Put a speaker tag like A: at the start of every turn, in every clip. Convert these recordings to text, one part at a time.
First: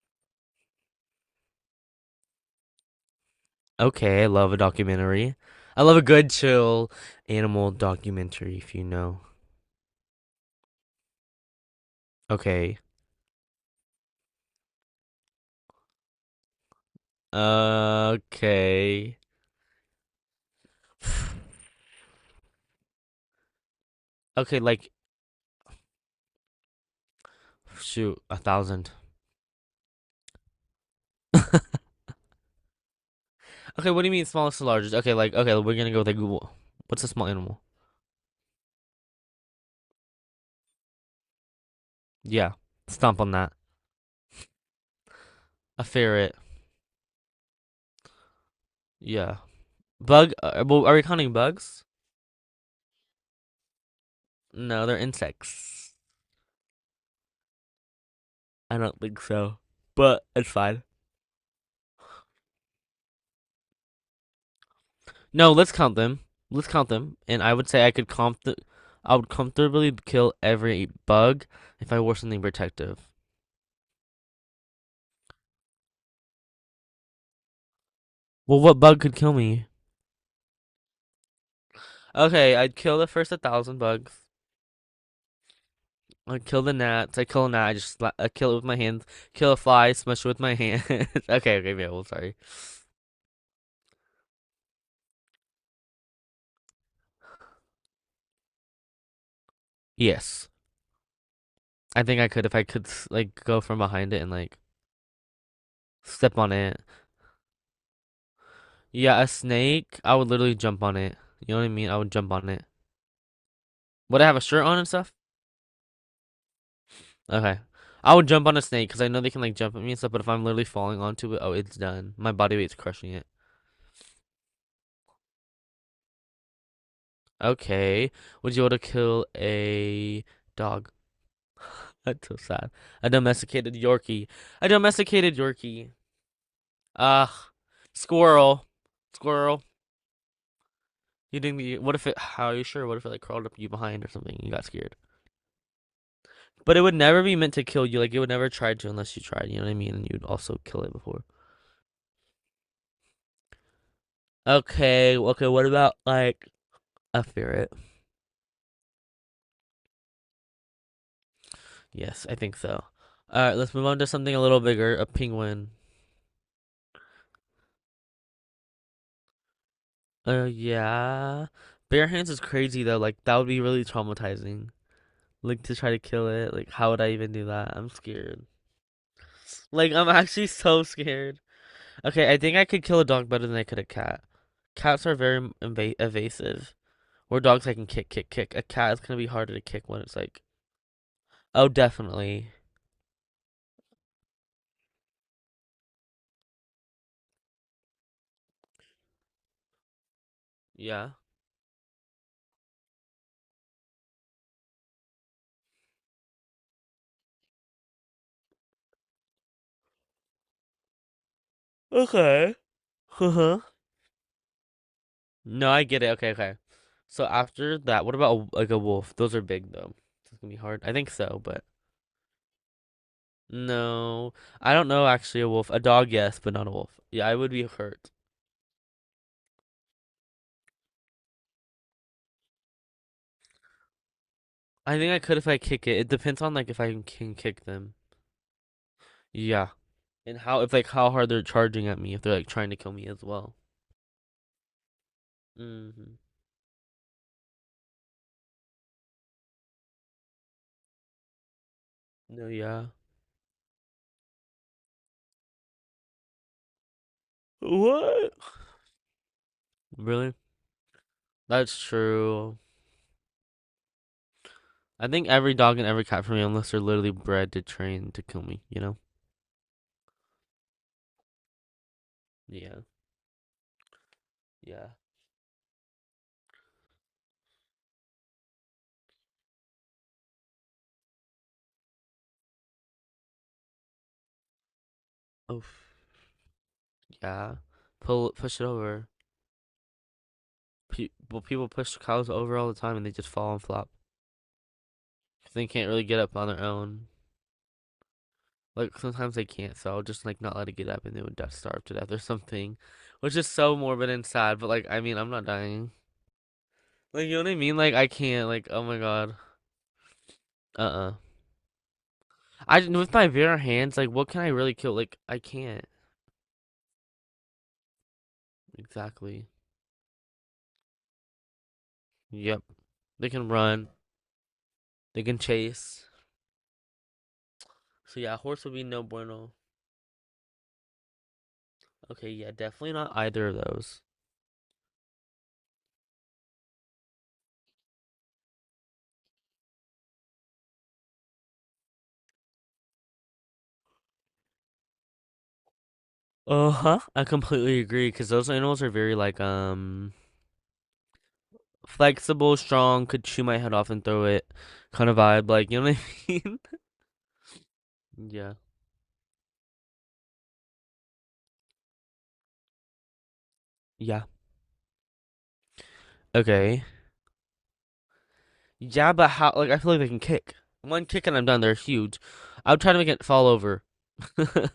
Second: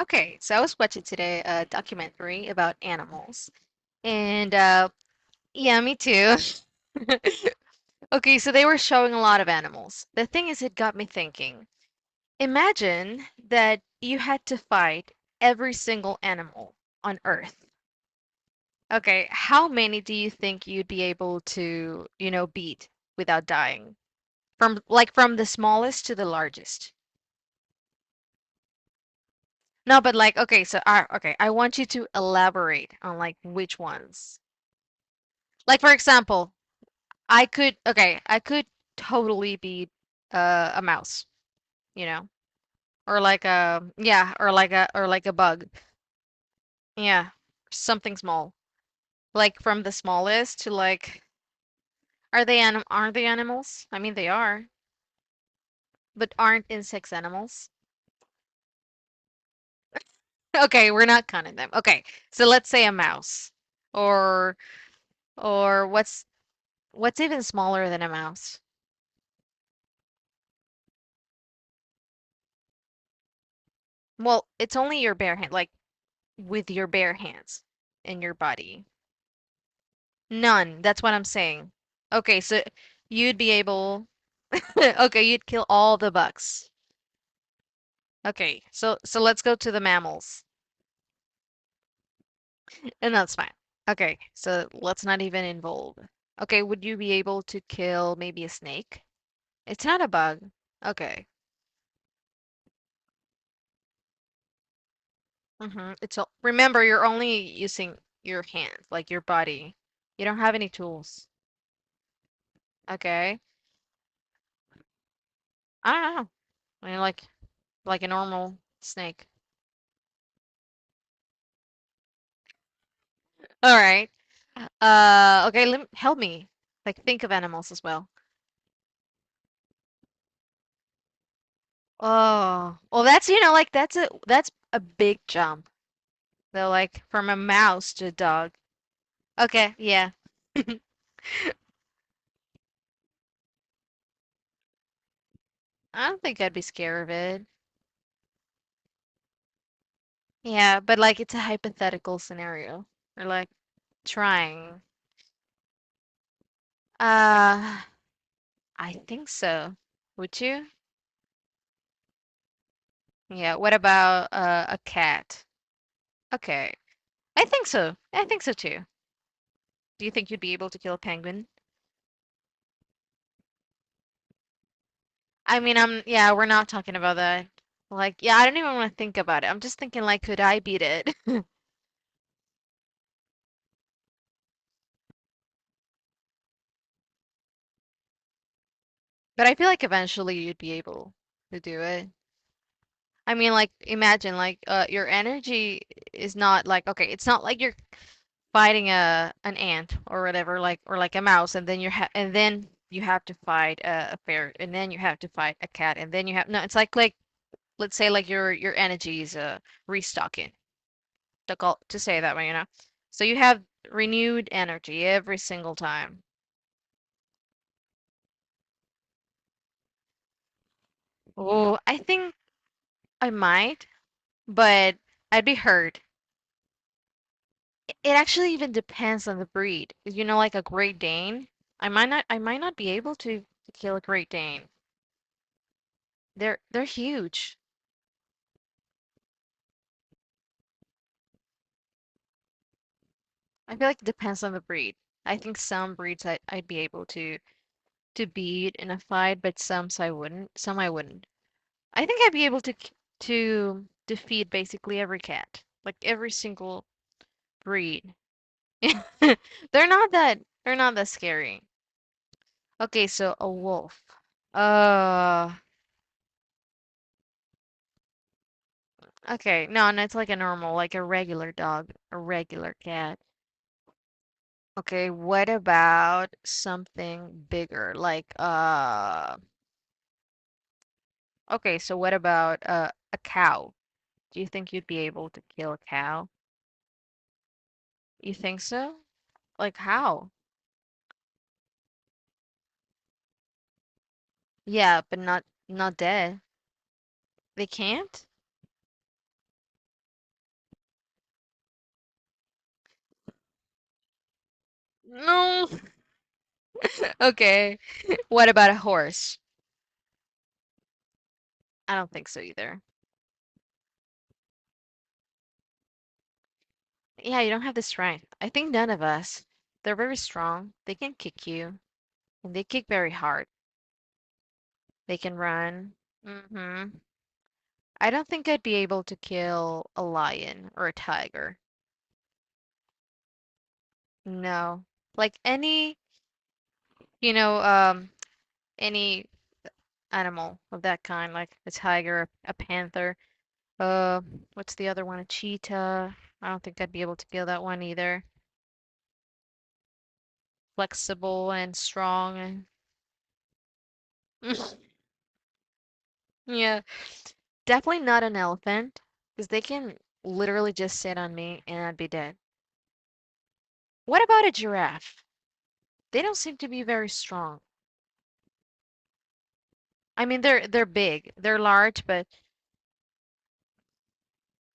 A: Okay, so I was watching today a documentary about animals,
B: Okay, I love
A: and
B: a documentary.
A: yeah,
B: I
A: me
B: love a good
A: too.
B: chill animal
A: Okay, so
B: documentary
A: they
B: if
A: were
B: you
A: showing a
B: know.
A: lot of animals. The thing is, it got me thinking.
B: Okay.
A: Imagine that you had to fight every single animal on Earth.
B: Okay.
A: Okay, how many do you think you'd be able to, you know, beat without dying?
B: Okay, like
A: From the smallest to the largest.
B: shoot, a thousand.
A: No, but like, okay, okay, I want you to elaborate on like which
B: Okay, what do you mean
A: ones.
B: smallest to largest? Okay, like, we're
A: Like
B: gonna
A: for
B: go with like
A: example,
B: what's a small animal?
A: I could totally be a mouse, you know,
B: Yeah.
A: or
B: Stomp on
A: like
B: that.
A: a yeah, or like a bug.
B: A ferret.
A: Yeah, something small.
B: Yeah.
A: Like from the
B: Bug
A: smallest to
B: well, are we
A: like
B: counting bugs?
A: are they animals? I mean they are,
B: No, they're insects.
A: but aren't insects animals?
B: I don't think so. But it's fine.
A: Okay, we're not counting them. Okay. So let's say a mouse or
B: No, let's count them.
A: what's
B: Let's count them.
A: even
B: And I would say
A: smaller than a mouse?
B: I would comfortably kill every bug if I wore something protective.
A: Well, it's only your bare hand, like with your bare hands and your
B: Well, what
A: body.
B: bug could kill me?
A: None. That's what I'm saying. Okay,
B: Okay,
A: so
B: I'd kill the first
A: you'd be
B: 1,000
A: able
B: bugs.
A: okay, you'd kill all the
B: I'd kill
A: bugs.
B: the gnats. I kill a gnat. I kill it
A: Okay,
B: with my
A: so
B: hands.
A: so let's
B: Kill
A: go
B: a
A: to the
B: fly. Smash it with
A: mammals.
B: my hand. Okay, yeah, well, sorry.
A: And that's fine. Okay, so let's not even involve. Okay, would you be able to kill maybe a snake? It's not a bug.
B: Yes,
A: Okay.
B: I think I could if I could like go from behind it and like
A: Mm-hmm. It's all,
B: step on it.
A: remember you're only using your hands, like your
B: Yeah, a
A: body.
B: snake. I
A: You
B: would
A: don't have
B: literally
A: any
B: jump on it.
A: tools.
B: You know what I mean? I would jump on it.
A: Okay.
B: Would I have a shirt on and stuff?
A: I don't know. I mean
B: Okay.
A: like a
B: I would jump on
A: normal
B: a snake because I know
A: snake.
B: they can like jump at me and stuff, but if I'm literally falling onto it, oh, it's done. My body weight's crushing it.
A: All right. Okay, lem help me. Like think of animals as well.
B: Okay. Would you want to kill a dog? That's so sad.
A: Oh, well,
B: A
A: that's you know, like
B: domesticated Yorkie.
A: that's
B: A
A: a big
B: domesticated
A: jump.
B: Yorkie.
A: Though, like from a
B: Ugh.
A: mouse to a dog.
B: Squirrel. Squirrel.
A: Okay, yeah.
B: You didn't. You, what if it? How are you sure? What if it like crawled up you behind or something? And you got scared.
A: I don't think I'd be
B: But it would
A: scared of
B: never be
A: it.
B: meant to kill you. Like it would never try to unless you tried. You know what I mean? And you'd also
A: Yeah,
B: kill it
A: but like
B: before.
A: it's a hypothetical scenario. Or like trying.
B: Okay. Okay. What about like a ferret?
A: Uh, I think so. Would you?
B: Yes, I think so. All
A: Yeah,
B: right,
A: what
B: let's move on to
A: about
B: something a little
A: a
B: bigger, a
A: cat?
B: penguin.
A: Okay. I think so. I think so too. Do you think you'd be able to kill a
B: Yeah.
A: penguin?
B: Bare hands is crazy though. Like that would be really traumatizing.
A: I
B: Like to
A: mean,
B: try to
A: I'm
B: kill
A: yeah, we're
B: it.
A: not
B: Like how
A: talking
B: would I
A: about
B: even do
A: that.
B: that? I'm
A: Like, yeah, I
B: scared.
A: don't even want to think about it. I'm just
B: Like
A: thinking
B: I'm
A: like, could
B: actually
A: I beat
B: so
A: it?
B: scared. Okay, I think I could kill a dog better than I could a cat. Cats are very inva evasive. Where dogs I can kick, kick, kick. A cat is gonna be
A: But I
B: harder to
A: feel like
B: kick when it's
A: eventually
B: like,
A: you'd be able to
B: oh,
A: do it.
B: definitely.
A: I mean, like, imagine like your energy is not like okay, it's not like you're fighting a an ant or whatever, like or
B: Yeah.
A: like a mouse, and then you're ha and then you have to fight a bear, and then you have to fight a cat, and then you have no, it's like let's say like your energy is restocking. Difficult to say that way, you
B: Okay.
A: know. So you
B: Uh-huh.
A: have renewed energy every
B: No,
A: single
B: I get it.
A: time.
B: Okay. So after that, what about like a wolf? Those are big though. It's gonna be hard. I think so, but
A: Oh, I think I might,
B: no, I don't
A: but
B: know actually
A: I'd
B: a
A: be
B: wolf. A
A: hurt.
B: dog, yes, but not a wolf. Yeah, I would be
A: It
B: hurt.
A: actually even depends on the breed. You know, like a Great Dane, I might not be able to kill a Great Dane.
B: I think I could if I kick it. It depends on like if
A: They're
B: I can
A: huge.
B: kick them. Yeah. And how if like how hard they're charging at me if they're like trying to kill me as well.
A: I feel like it depends on the breed. I think some
B: Hmm.
A: breeds I, I'd be able to beat in a fight, but some I wouldn't. Some I wouldn't. I think I'd be
B: No,
A: able to
B: yeah.
A: k- To defeat basically every cat, like every single breed.
B: What? Really?
A: They're not that scary.
B: That's true.
A: Okay, so a wolf.
B: I think
A: Uh,
B: every dog and every cat for me, unless they're literally bred to train to kill me, you know?
A: okay. No, and it's like a normal, like a regular dog, a regular
B: Yeah.
A: cat.
B: Yeah.
A: Okay, what about something bigger? Like okay, so what about a cow? Do you think you'd be able to kill a
B: Oof.
A: cow?
B: Yeah. Pull
A: You think
B: push it
A: so?
B: over.
A: Like how?
B: Well, people push cows over all the time and they just fall and flop.
A: Yeah, but not
B: 'Cause they can't
A: not
B: really get up
A: dead.
B: on their own.
A: They can't?
B: Like sometimes they can't, so I'll just like not let it get up and they would die, starve to death or something, which is so morbid and sad. But like, I mean, I'm not
A: No.
B: dying. Like, you know what I mean?
A: Okay.
B: Like, I
A: What
B: can't. Like,
A: about a
B: oh my god.
A: horse?
B: Uh-uh.
A: I don't think so either.
B: I with my bare hands. Like, what can I really kill? Like, I can't.
A: Yeah, you don't have the strength. I think none of us.
B: Exactly.
A: They're very strong. They can kick you, and
B: Yep.
A: they kick very
B: They
A: hard.
B: can run.
A: They
B: They
A: can
B: can
A: run.
B: chase.
A: Hmm, I
B: So
A: don't
B: yeah,
A: think I'd
B: horse would
A: be
B: be
A: able
B: no
A: to
B: bueno.
A: kill a lion or a tiger.
B: Okay, yeah, definitely not either of those.
A: No. Like any, you know, any animal of that kind, like a tiger, a panther, uh, what's the other one? A cheetah. I don't think I'd
B: Uh-huh.
A: be able
B: I
A: to kill that
B: completely
A: one
B: agree
A: either.
B: because those animals are very like
A: Flexible and
B: flexible,
A: strong
B: strong, could chew my head off and throw it
A: and
B: kind of vibe, like you know what I mean?
A: yeah. Definitely not an
B: Yeah.
A: elephant, because they can literally just sit on me and I'd be dead. What
B: Yeah.
A: about a giraffe? They don't seem to be
B: Okay.
A: very strong.
B: Yeah, but how like I feel like they can
A: I mean,
B: kick.
A: they're
B: One kick
A: big,
B: and I'm
A: they're
B: done. They're
A: large,
B: huge.
A: but
B: I would try to make it fall over. I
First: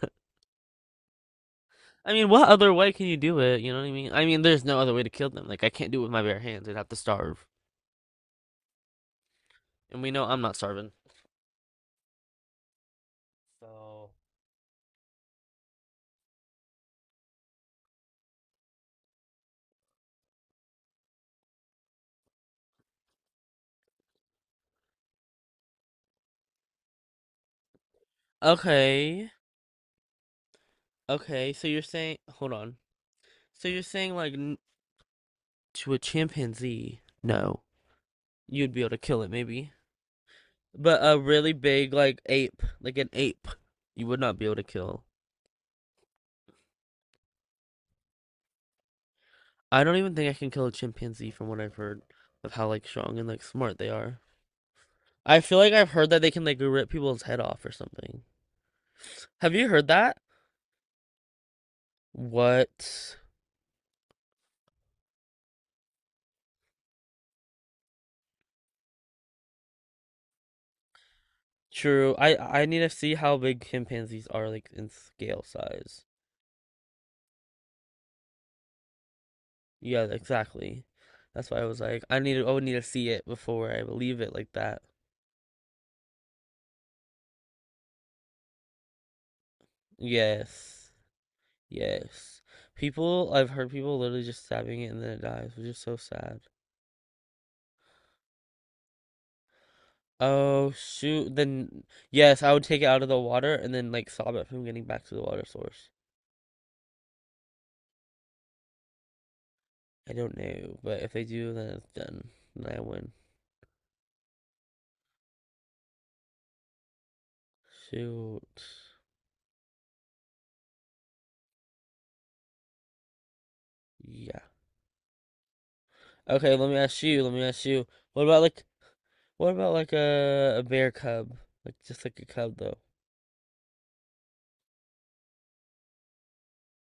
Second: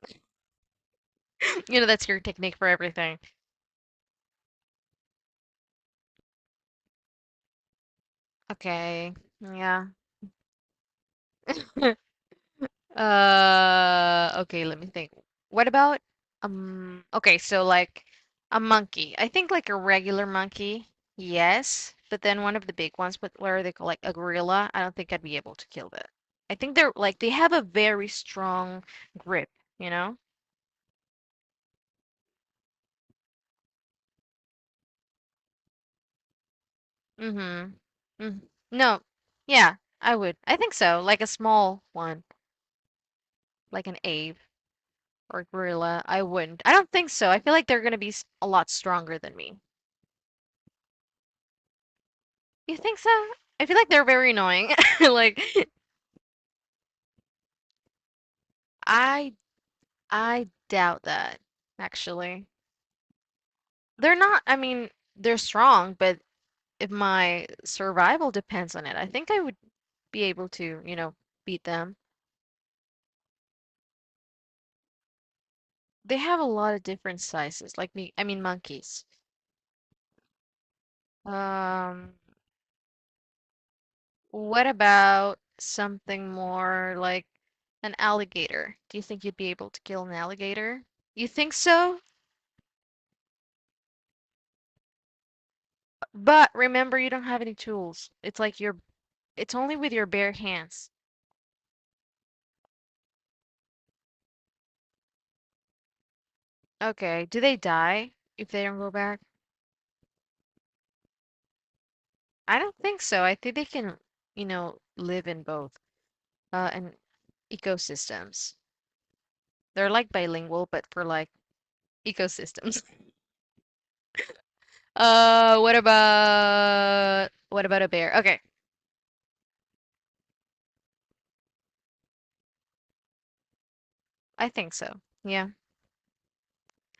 A: you know that's your
B: mean, what
A: technique for
B: other way can you
A: everything.
B: do it? You know what I mean? I mean, there's no other way to kill them. Like I can't do it with my bare hands. I'd have to starve.
A: Okay, yeah.
B: And we know I'm not starving. So
A: Okay, let me think. What about okay, so like a monkey. I think like a regular monkey, yes, but then one of the big ones, but what are they called? Like a gorilla. I don't think I'd be able to kill that. I think they're like they have a very strong
B: okay.
A: grip, you know?
B: Okay, so you're saying hold on. So you're saying to a chimpanzee, no,
A: Mm-hmm. Mm.
B: you'd be able to
A: No.
B: kill it maybe.
A: Yeah, I would. I think so.
B: But a
A: Like a
B: really
A: small
B: big,
A: one,
B: like an ape,
A: like an
B: you would
A: ape
B: not be able to kill.
A: or gorilla. I wouldn't. I don't think so. I feel like they're gonna be s- a lot stronger than me.
B: I don't even think I can kill a chimpanzee from what I've heard of how
A: You
B: like
A: think so?
B: strong and like
A: I feel
B: smart
A: like
B: they
A: they're
B: are.
A: very annoying.
B: I
A: Like
B: feel like I've heard that they can like rip people's head off or something.
A: I
B: Have you heard that?
A: I doubt that actually.
B: What?
A: They're not, I mean, they're strong, but if my survival depends on it, I think I would be able to, you know, beat them.
B: True. I need to see how big chimpanzees are like in scale size.
A: They have a lot of different sizes, like me, I mean monkeys.
B: Yeah, exactly. That's why I was like,
A: Um,
B: I need to, I would need to see it before I believe it like
A: what
B: that.
A: about something more like an alligator? Do you think you'd be able to kill an alligator?
B: Yes.
A: You think so?
B: Yes. People, I've heard people literally just stabbing it and then it dies, which is so sad.
A: But remember, you don't have any tools. It's like you're it's only with your bare
B: Oh,
A: hands.
B: shoot. Then, yes, I would take it out of the water and then, like, stop it from getting back to the water source.
A: Okay. Do they die if they don't go back?
B: I don't know, but if they do, then it's done.
A: I don't
B: Then I
A: think
B: win.
A: so. I think they can, you know, live in both and ecosystems.
B: Shoot.
A: They're like bilingual, but for like ecosystems.
B: Yeah.
A: What
B: Okay, let me ask you.
A: about
B: Let me ask you.
A: a bear?
B: What
A: Okay,
B: about, like, what about, like, a bear cub? Like, just like a cub, though.
A: I think so. Yeah.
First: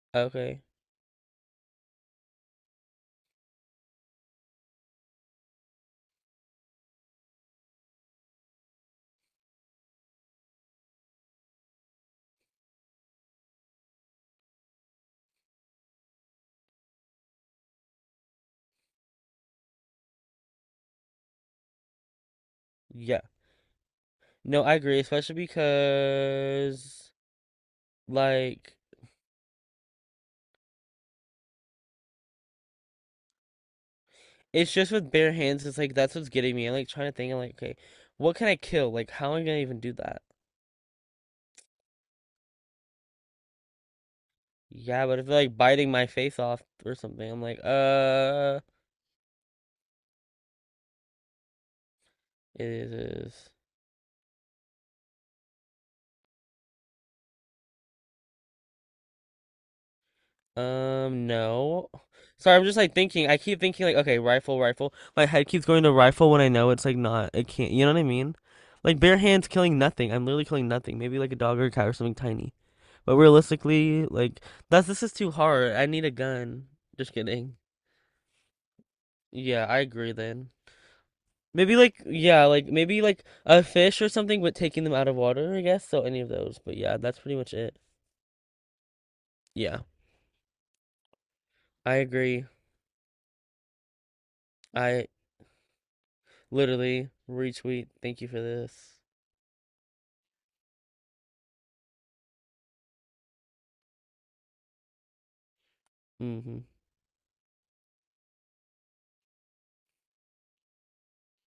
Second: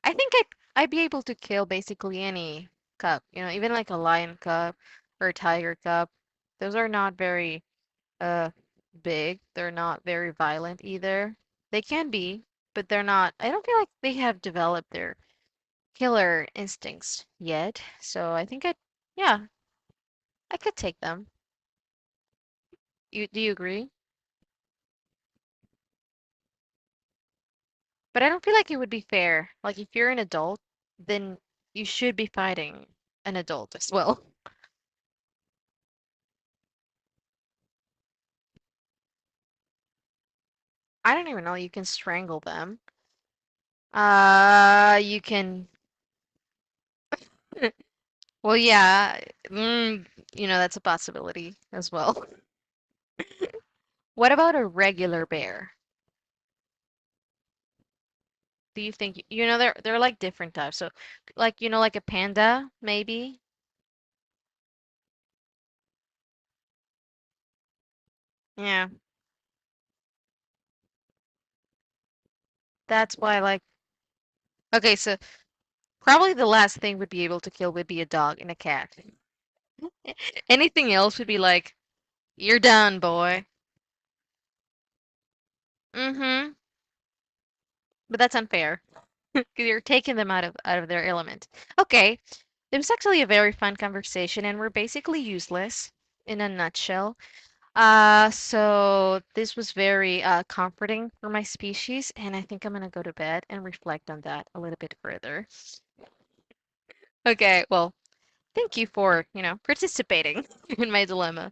A: I think
B: Okay.
A: I'd be able to kill basically any cub, you know, even like a lion cub or a tiger cub. Those are not very uh big. They're not very violent either. They can be, but they're not. I don't feel like they have developed their killer instincts yet. So yeah, I could take them.
B: Yeah.
A: You agree?
B: No, I agree, especially because,
A: But I don't feel like
B: like,
A: it would be fair. Like if you're an adult, then you should be fighting an adult as well.
B: it's just with bare hands. It's like that's what's getting me. I'm like trying to think. I'm like, okay, what can I kill? Like, how am I gonna even do that?
A: I don't even know. You can strangle them.
B: Yeah, but
A: You
B: if they're like
A: can.
B: biting my face off or something, I'm like,
A: Well, yeah. Mm, you know, that's a possibility as well.
B: it is.
A: What about a regular bear, do you think? You know, they're like different types. So, like you know,
B: No.
A: like a
B: Sorry, I'm
A: panda,
B: just like thinking. I
A: maybe.
B: keep thinking like, okay, rifle, rifle. My head keeps going to rifle when I know it's like not. It can't. You know what I mean?
A: Yeah,
B: Like bare hands killing nothing. I'm literally killing nothing. Maybe like a dog or a cat or something tiny.
A: that's
B: But
A: why. Like,
B: realistically, like that's
A: okay,
B: this is
A: so
B: too hard. I need a
A: probably the
B: gun.
A: last thing we'd
B: Just
A: be able to
B: kidding.
A: kill would be a dog and a cat.
B: Yeah, I agree then.
A: Anything else would be like,
B: Maybe like yeah,
A: you're
B: like
A: done,
B: maybe like
A: boy.
B: a fish or something, but taking them out of water, I guess. So any of
A: Mm-hmm.
B: those. But yeah, that's pretty much it.
A: But that's unfair. 'Cause you're
B: Yeah,
A: taking them out of their element.
B: I
A: Okay,
B: agree.
A: it was actually a very fun conversation, and we're
B: I
A: basically useless in a
B: literally
A: nutshell.
B: retweet. Thank you for this.
A: So this was very comforting for my species, and I think I'm gonna go to bed and reflect on that a little bit further.
B: Hmm.
A: Okay, well, thank you for, you know, participating in my dilemma.